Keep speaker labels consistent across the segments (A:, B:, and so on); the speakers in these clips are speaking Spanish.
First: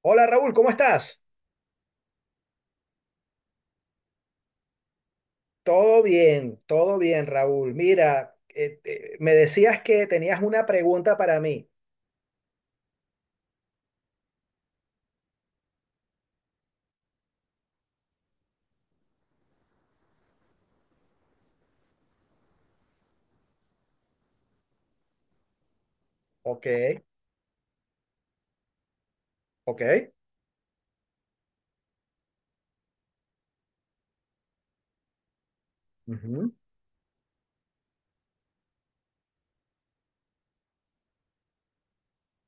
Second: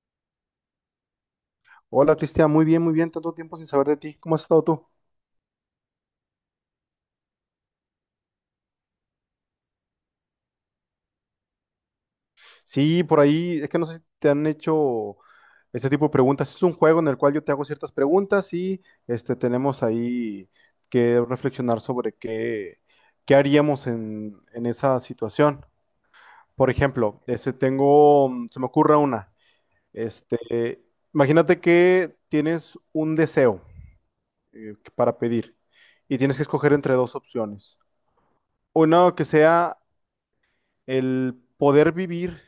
A: Hola Raúl, ¿cómo estás?
B: Hola Cristian, muy bien, tanto tiempo sin saber de ti. ¿Cómo has estado tú?
A: Todo bien, Raúl. Mira, me decías que tenías una pregunta para mí.
B: Sí, por ahí, es que no sé si te han hecho este tipo de preguntas. Es un juego en el cual yo te hago ciertas preguntas y tenemos ahí que reflexionar sobre qué haríamos en esa situación.
A: Ok,
B: Por ejemplo, se me ocurre una.
A: ok.
B: Este, Imagínate que tienes un deseo para pedir y tienes que
A: Ujú.
B: escoger entre dos opciones. Una que sea el poder vivir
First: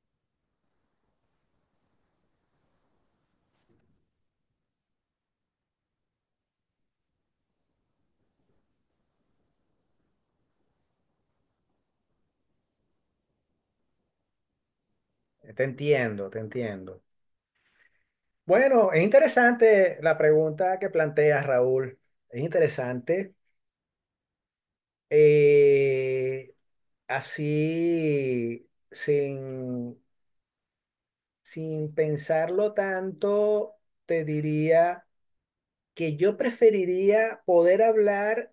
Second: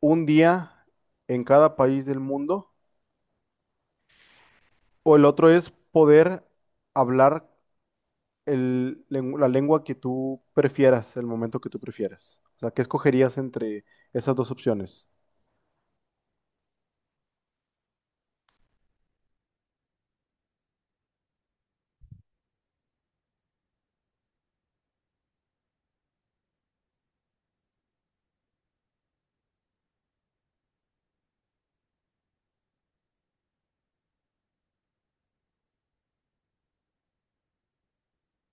B: un día en cada país del mundo, o el otro es poder hablar la lengua que tú prefieras, el momento que tú prefieras. O sea, ¿qué escogerías entre esas dos opciones?
A: Te entiendo, te entiendo. Bueno, es interesante la pregunta que planteas, Raúl. Es interesante. Eh, así, sin, sin pensarlo tanto, te diría que yo preferiría poder hablar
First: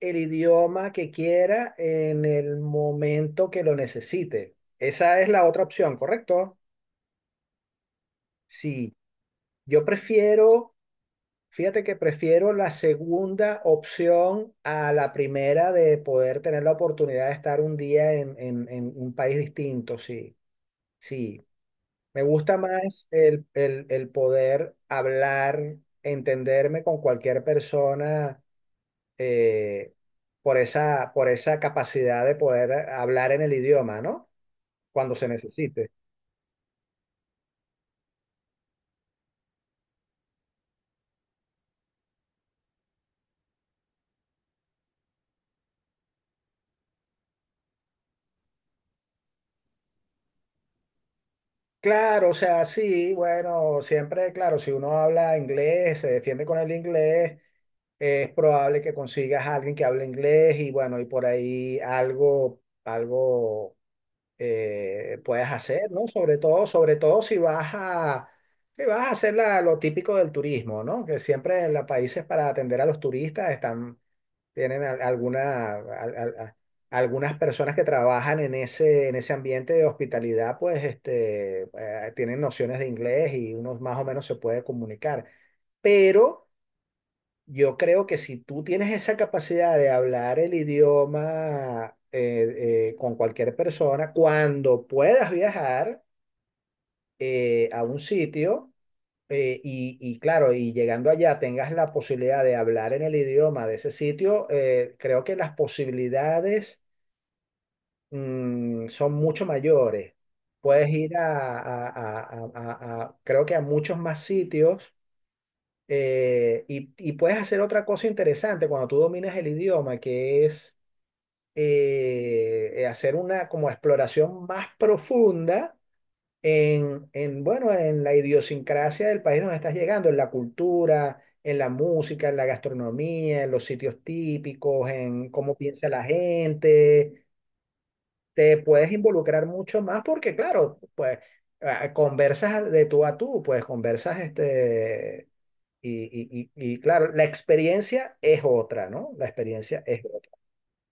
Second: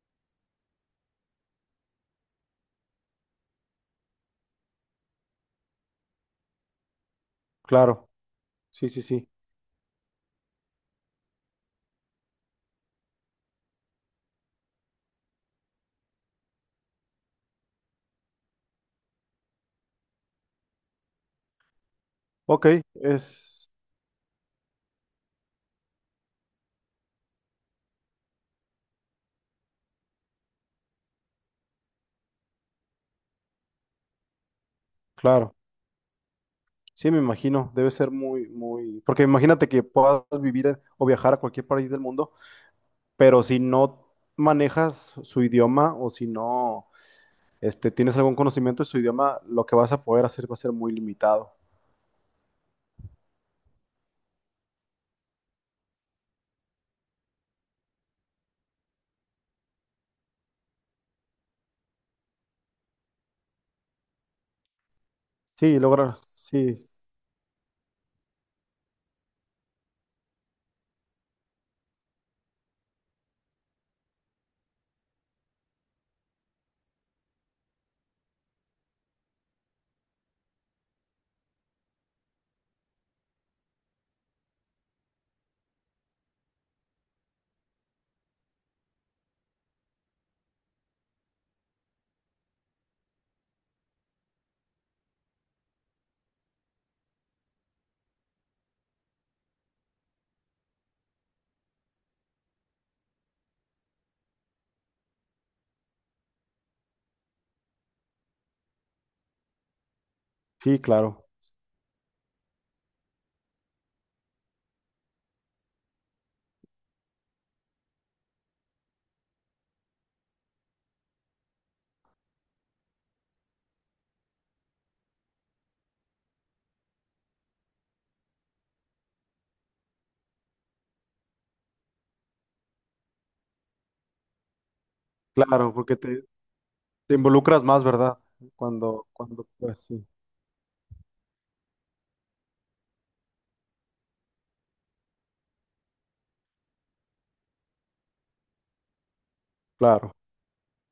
A: el idioma que quiera en el momento que lo necesite. Esa es la otra opción, ¿correcto?
B: Claro, sí,
A: Sí,
B: sí, sí.
A: yo prefiero, fíjate que prefiero la segunda opción a la primera de poder tener la oportunidad de estar un día en un país distinto, sí, sí. Me gusta
B: Ok,
A: más el,
B: es
A: el el poder hablar, entenderme con cualquier persona eh, por esa capacidad de poder hablar en el idioma, ¿no? Cuando se
B: claro.
A: necesite.
B: Sí, me imagino, debe ser muy, muy. Porque imagínate que puedas vivir o viajar a cualquier país del mundo, pero si no manejas su idioma o si no tienes algún conocimiento de su idioma, lo que vas a poder hacer va a ser muy limitado.
A: Claro, o sea, sí, bueno, siempre, claro, si uno habla inglés, se defiende con el inglés, es probable que consigas a alguien que hable inglés y bueno, y por ahí algo puedas
B: Sí,
A: hacer, ¿no?
B: lograr, sí,
A: Sobre todo si vas a hacer lo típico del turismo, ¿no? Que siempre en los países para atender a los turistas están tienen algunas personas que trabajan en ese ambiente de hospitalidad, pues este, tienen nociones de inglés y uno más o menos se puede comunicar. Pero yo creo que si tú tienes esa capacidad de hablar el idioma con cualquier persona, cuando puedas viajar a un sitio, y claro, y llegando allá tengas la posibilidad de hablar en el idioma de ese sitio, creo que las posibilidades son mucho mayores.
B: sí,
A: Puedes ir
B: claro,
A: creo que a muchos más sitios y puedes hacer otra cosa interesante cuando tú dominas el idioma, que es hacer una como exploración más profunda bueno, en la idiosincrasia del país donde estás llegando, en la cultura, en la música, en la gastronomía, en los sitios típicos, en cómo
B: claro,
A: piensa
B: porque
A: la
B: te
A: gente.
B: involucras más, ¿verdad?
A: Te puedes involucrar
B: Cuando, pues
A: mucho más
B: sí,
A: porque, claro, pues ah, conversas de tú a tú, pues conversas este. Claro, la experiencia es otra, ¿no? La experiencia es
B: claro,
A: otra.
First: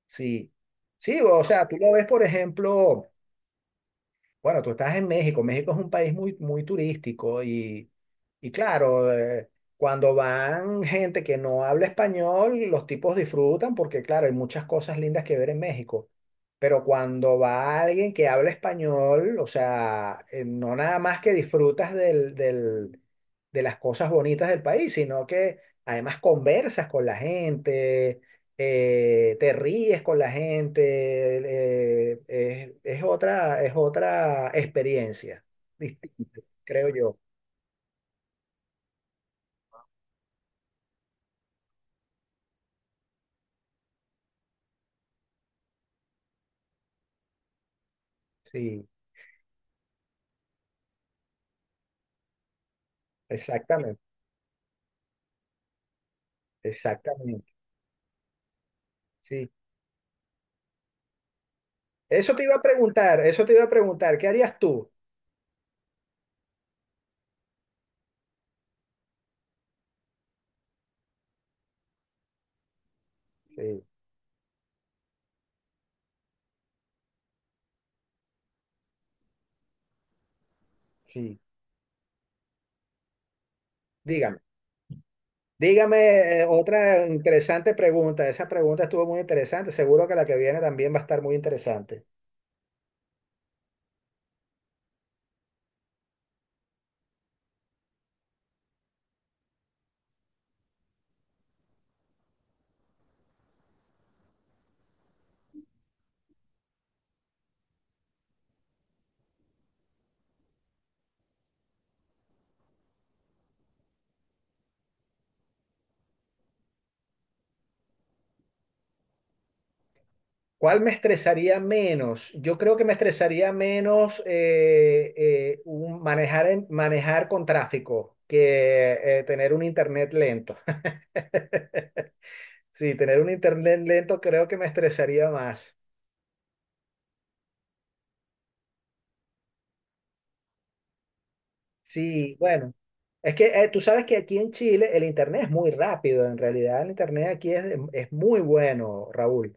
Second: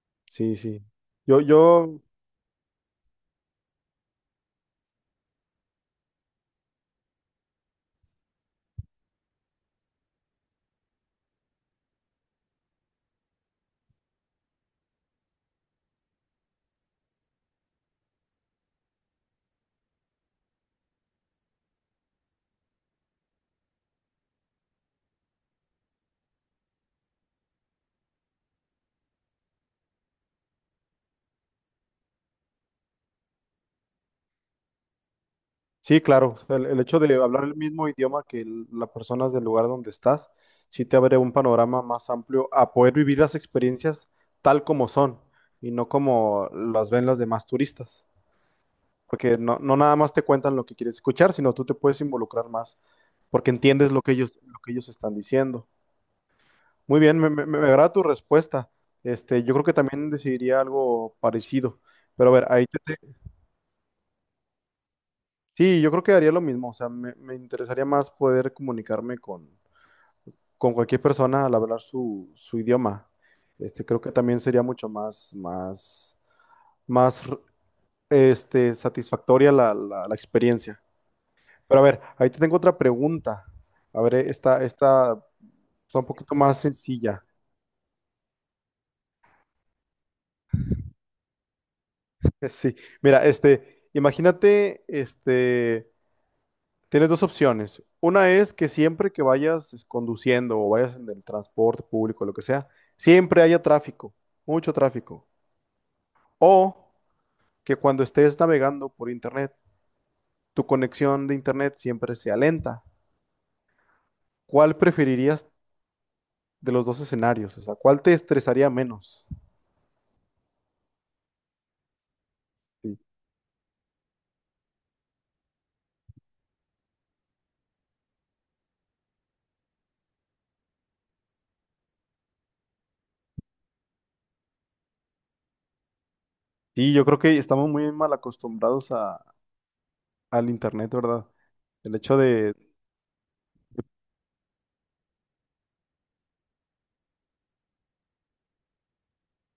A: Sí,
B: sí, sí.
A: sí,
B: Yo,
A: o sea, tú lo
B: yo,
A: ves, por ejemplo. Bueno, tú estás en México. México es un país muy, muy turístico y claro, cuando van gente que no habla español, los tipos disfrutan porque, claro, hay muchas cosas lindas que ver en México. Pero cuando va alguien que habla español, o sea, no nada más que disfrutas del, del- de las cosas bonitas del país, sino que además conversas con la gente, te ríes con la gente, es otra experiencia
B: sí, claro, o
A: distinta,
B: sea, el
A: creo
B: hecho de
A: yo.
B: hablar el mismo idioma que las personas del lugar donde estás, sí te abre un panorama más amplio a poder vivir las experiencias tal como son y no como las ven las demás turistas.
A: Sí,
B: Porque no nada más te cuentan lo que quieres escuchar, sino tú te puedes involucrar más, porque entiendes
A: exactamente,
B: lo que ellos están diciendo. Muy bien,
A: exactamente.
B: me agrada tu respuesta.
A: Sí.
B: Yo creo que también decidiría algo parecido. Pero a
A: Eso te
B: ver,
A: iba a preguntar, eso te iba a preguntar, ¿qué harías tú?
B: Sí, yo creo que haría lo mismo. O sea, me interesaría más poder comunicarme con cualquier persona al hablar su idioma.
A: Sí,
B: Creo que también sería mucho más, satisfactoria la experiencia.
A: sí.
B: Pero a ver, ahí te tengo otra pregunta. A ver,
A: Dígame,
B: esta está un poquito
A: dígame
B: más
A: otra
B: sencilla.
A: interesante pregunta. Esa pregunta estuvo muy interesante, seguro que la que viene también va a estar muy interesante.
B: Sí, mira, imagínate, tienes dos opciones. Una es que siempre que vayas conduciendo o vayas en el transporte público, lo que sea, siempre haya tráfico, mucho tráfico. O que cuando estés navegando por internet, tu conexión de internet siempre sea lenta. ¿Cuál preferirías de los dos escenarios? O sea, ¿cuál te estresaría menos?
A: ¿Cuál me estresaría menos? Yo creo que me
B: Sí.
A: estresaría menos manejar con tráfico que tener un internet lento. Sí, tener un internet lento creo que me estresaría más.
B: Sí, yo creo que estamos muy mal acostumbrados al internet, ¿verdad? El hecho
A: Sí,
B: de,
A: bueno. Es que tú sabes que aquí en Chile el internet es muy rápido. En realidad el internet aquí es muy bueno, Raúl.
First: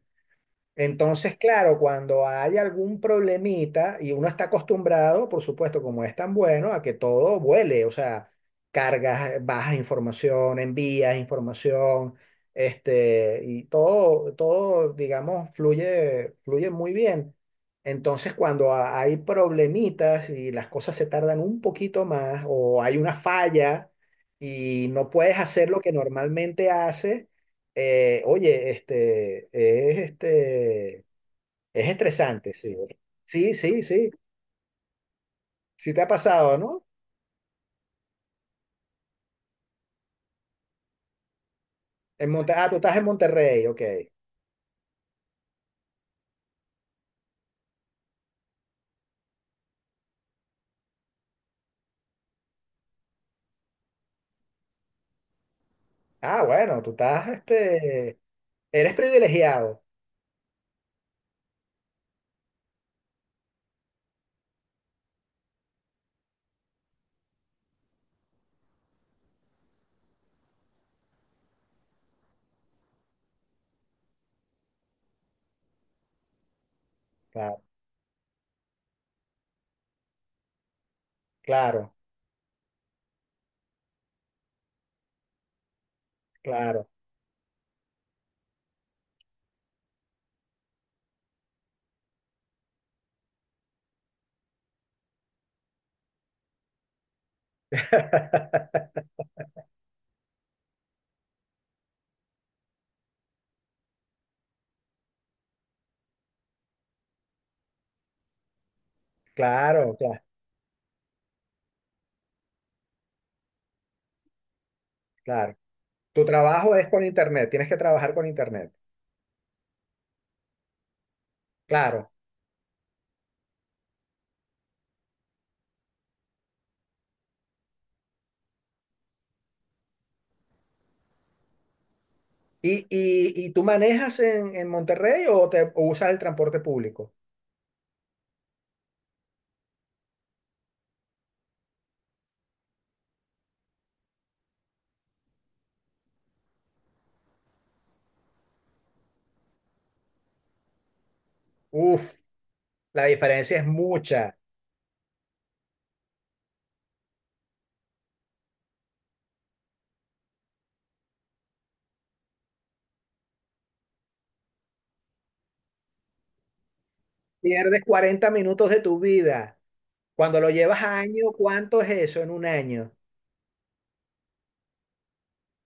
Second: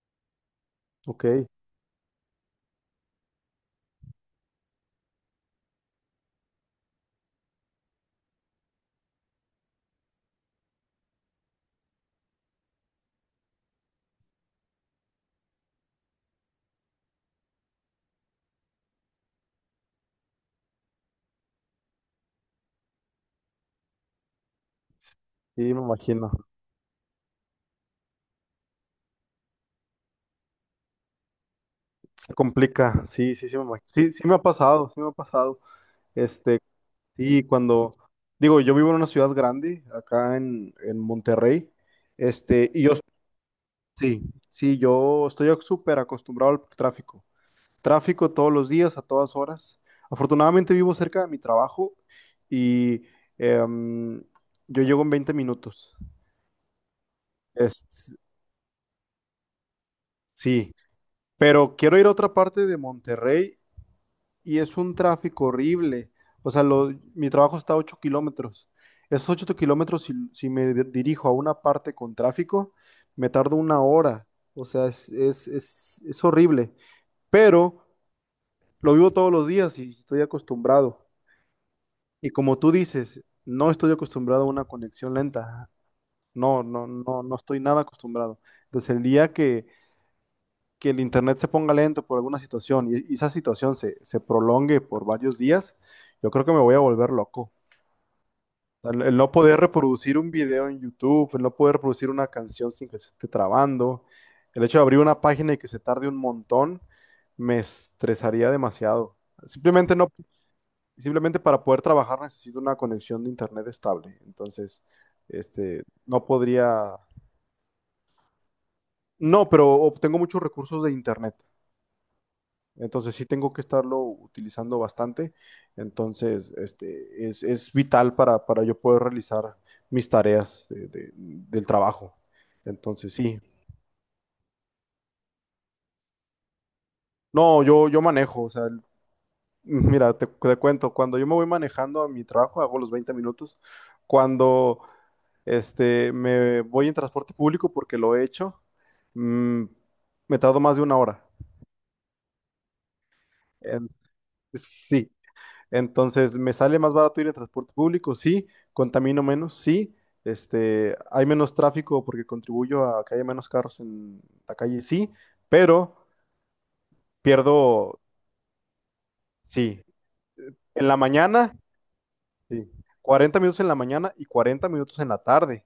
B: ok,
A: Entonces,
B: sí,
A: claro, cuando hay algún problemita y uno está acostumbrado, por supuesto, como es tan bueno, a que todo vuele, o sea, cargas, bajas información, envías información, este, y todo, todo, digamos, fluye, fluye muy bien. Entonces, cuando hay problemitas y las cosas se tardan un poquito más o hay una falla y no puedes hacer
B: me
A: lo que
B: imagino,
A: normalmente haces, oye, es
B: se
A: estresante, sí.
B: complica, sí, sí,
A: Sí,
B: sí, me imagino.
A: sí, sí.
B: Sí, sí me ha pasado, sí me ha pasado.
A: Sí te ha pasado,
B: Este,
A: ¿no?
B: sí, digo, yo vivo en una ciudad grande, acá en Monterrey,
A: Ah,
B: este,
A: tú
B: y yo,
A: estás en Monterrey, ok.
B: sí, sí, yo estoy súper acostumbrado al tráfico. Tráfico todos los días, a todas horas. Afortunadamente vivo cerca de mi trabajo y em, yo llego en 20 minutos.
A: Ah, bueno, tú
B: Es,
A: eres privilegiado.
B: sí, pero quiero ir a otra parte de Monterrey y es un tráfico horrible. O sea, mi trabajo está a 8 kilómetros. Esos 8 kilómetros, si dirijo a una parte con tráfico, me tardo una hora. O sea, es horrible.
A: Claro,
B: Pero lo vivo todos los días y estoy acostumbrado.
A: claro,
B: Y como tú dices, no estoy acostumbrado a una conexión lenta. No, no,
A: claro.
B: no, no estoy nada acostumbrado. Entonces, el día que el internet se ponga lento por alguna situación y esa situación se prolongue por varios días, yo creo que me voy a volver loco. O sea, El, el no poder reproducir un video en YouTube, el no poder reproducir una canción sin que se esté trabando, el hecho de abrir una página y que se tarde un montón, me estresaría demasiado.
A: Claro,
B: Simplemente no.
A: claro,
B: Simplemente para poder trabajar necesito una conexión de internet estable. Entonces,
A: claro. Tu
B: no
A: trabajo es
B: podría,
A: con internet, tienes que trabajar con internet.
B: no, pero obtengo muchos recursos de internet.
A: Claro.
B: Entonces sí tengo que estarlo utilizando bastante. Entonces, es vital para yo poder realizar mis tareas del trabajo.
A: ¿Y,
B: Entonces, sí.
A: y, y tú manejas en Monterrey o usas el transporte público?
B: No, yo manejo, o sea, mira, te cuento, cuando yo me voy manejando a mi trabajo, hago los 20 minutos. Cuando me voy en transporte público, porque lo he hecho, mm, me tardo más de una hora.
A: Uf, la diferencia es
B: En-
A: mucha.
B: sí, entonces, ¿me sale más barato ir en transporte público? Sí. ¿Contamino menos? Sí. ¿Hay menos tráfico porque contribuyo a que haya menos carros en la calle? Sí. Pero
A: Pierdes
B: pierdo,
A: 40 minutos de tu vida.
B: sí.
A: Cuando lo llevas
B: En
A: a
B: la
A: año,
B: mañana,
A: ¿cuánto es eso en un
B: sí.
A: año?
B: 40 minutos en la mañana y 40 minutos en la tarde.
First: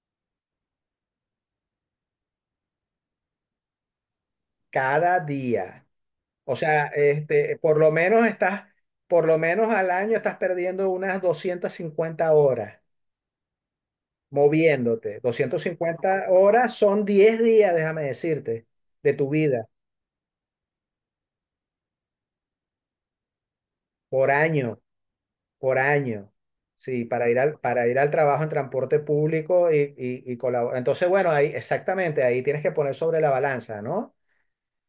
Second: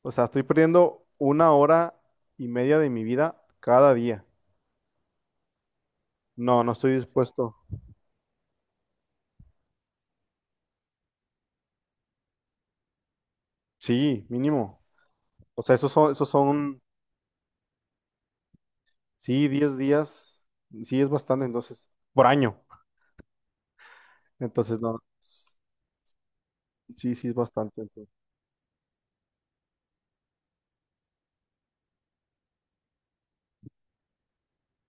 B: O sea, estoy perdiendo una hora y media de mi vida cada día.
A: Cada día. O
B: No, no
A: sea,
B: estoy dispuesto.
A: este, por lo menos al año estás perdiendo unas 250 horas
B: Sí, mínimo.
A: moviéndote.
B: O
A: doscientas
B: sea,
A: cincuenta
B: esos
A: horas
B: son,
A: son 10 días, déjame decirte, de tu
B: sí,
A: vida,
B: 10 días. Sí, es bastante, entonces, por año.
A: por año,
B: Entonces, no,
A: por año. Sí,
B: sí, sí,
A: para
B: es bastante.
A: para ir al
B: Entonces.
A: trabajo en transporte público y colaborar. Entonces, bueno, ahí exactamente, ahí tienes que poner sobre la balanza, ¿no?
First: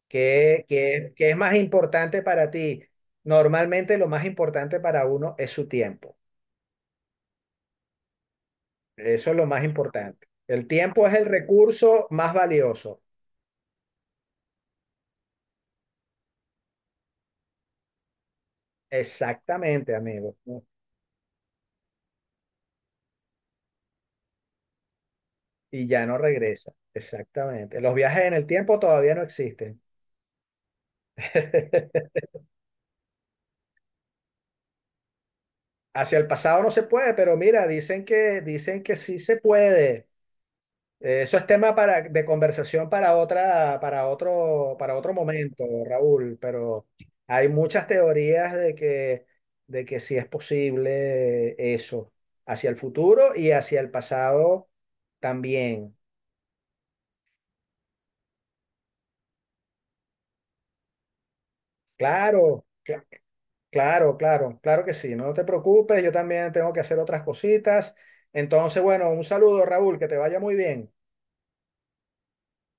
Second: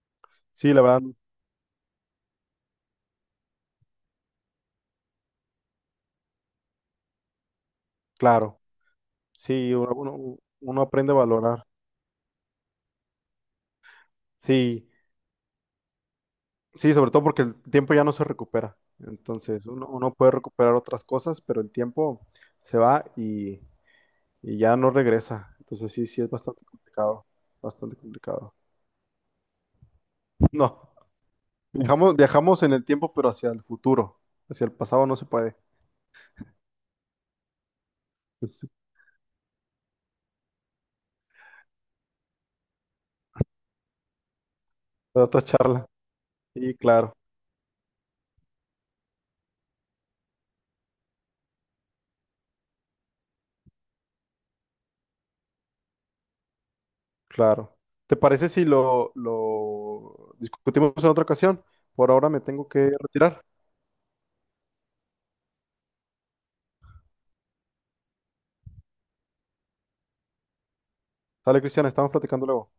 A: ¿Qué,
B: Sí, la verdad,
A: qué- qué es más importante para ti? Normalmente lo más importante para uno es su tiempo.
B: claro.
A: Eso es lo más
B: Sí,
A: importante. El
B: uno
A: tiempo
B: aprende
A: es
B: a
A: el
B: valorar.
A: recurso más valioso.
B: Sí, sí, sobre todo porque el tiempo ya no se recupera. Entonces,
A: Exactamente,
B: uno puede
A: amigo.
B: recuperar otras cosas, pero el tiempo se va y ya no regresa.
A: Y
B: Entonces,
A: ya
B: sí,
A: no
B: sí, es bastante
A: regresa.
B: complicado.
A: Exactamente. Los
B: Bastante
A: viajes en el
B: complicado.
A: tiempo todavía no existen.
B: No, viajamos en el tiempo, pero hacia el futuro. Hacia el pasado no se puede.
A: Hacia el pasado no se puede, pero mira,
B: Es
A: dicen que sí se puede. Eso es tema de conversación para otro
B: para otra
A: momento,
B: charla.
A: Raúl,
B: Sí,
A: pero
B: claro.
A: hay muchas teorías de que sí es posible eso, hacia el futuro y hacia el pasado también.
B: Claro. ¿Te parece si lo discutimos en otra ocasión? Por ahora me
A: Claro,
B: tengo que retirar.
A: claro, claro, claro que sí, no te preocupes, yo también tengo que hacer otras cositas. Entonces, bueno, un saludo, Raúl, que te vaya muy bien.
B: Dale, Cristian, estamos platicando luego.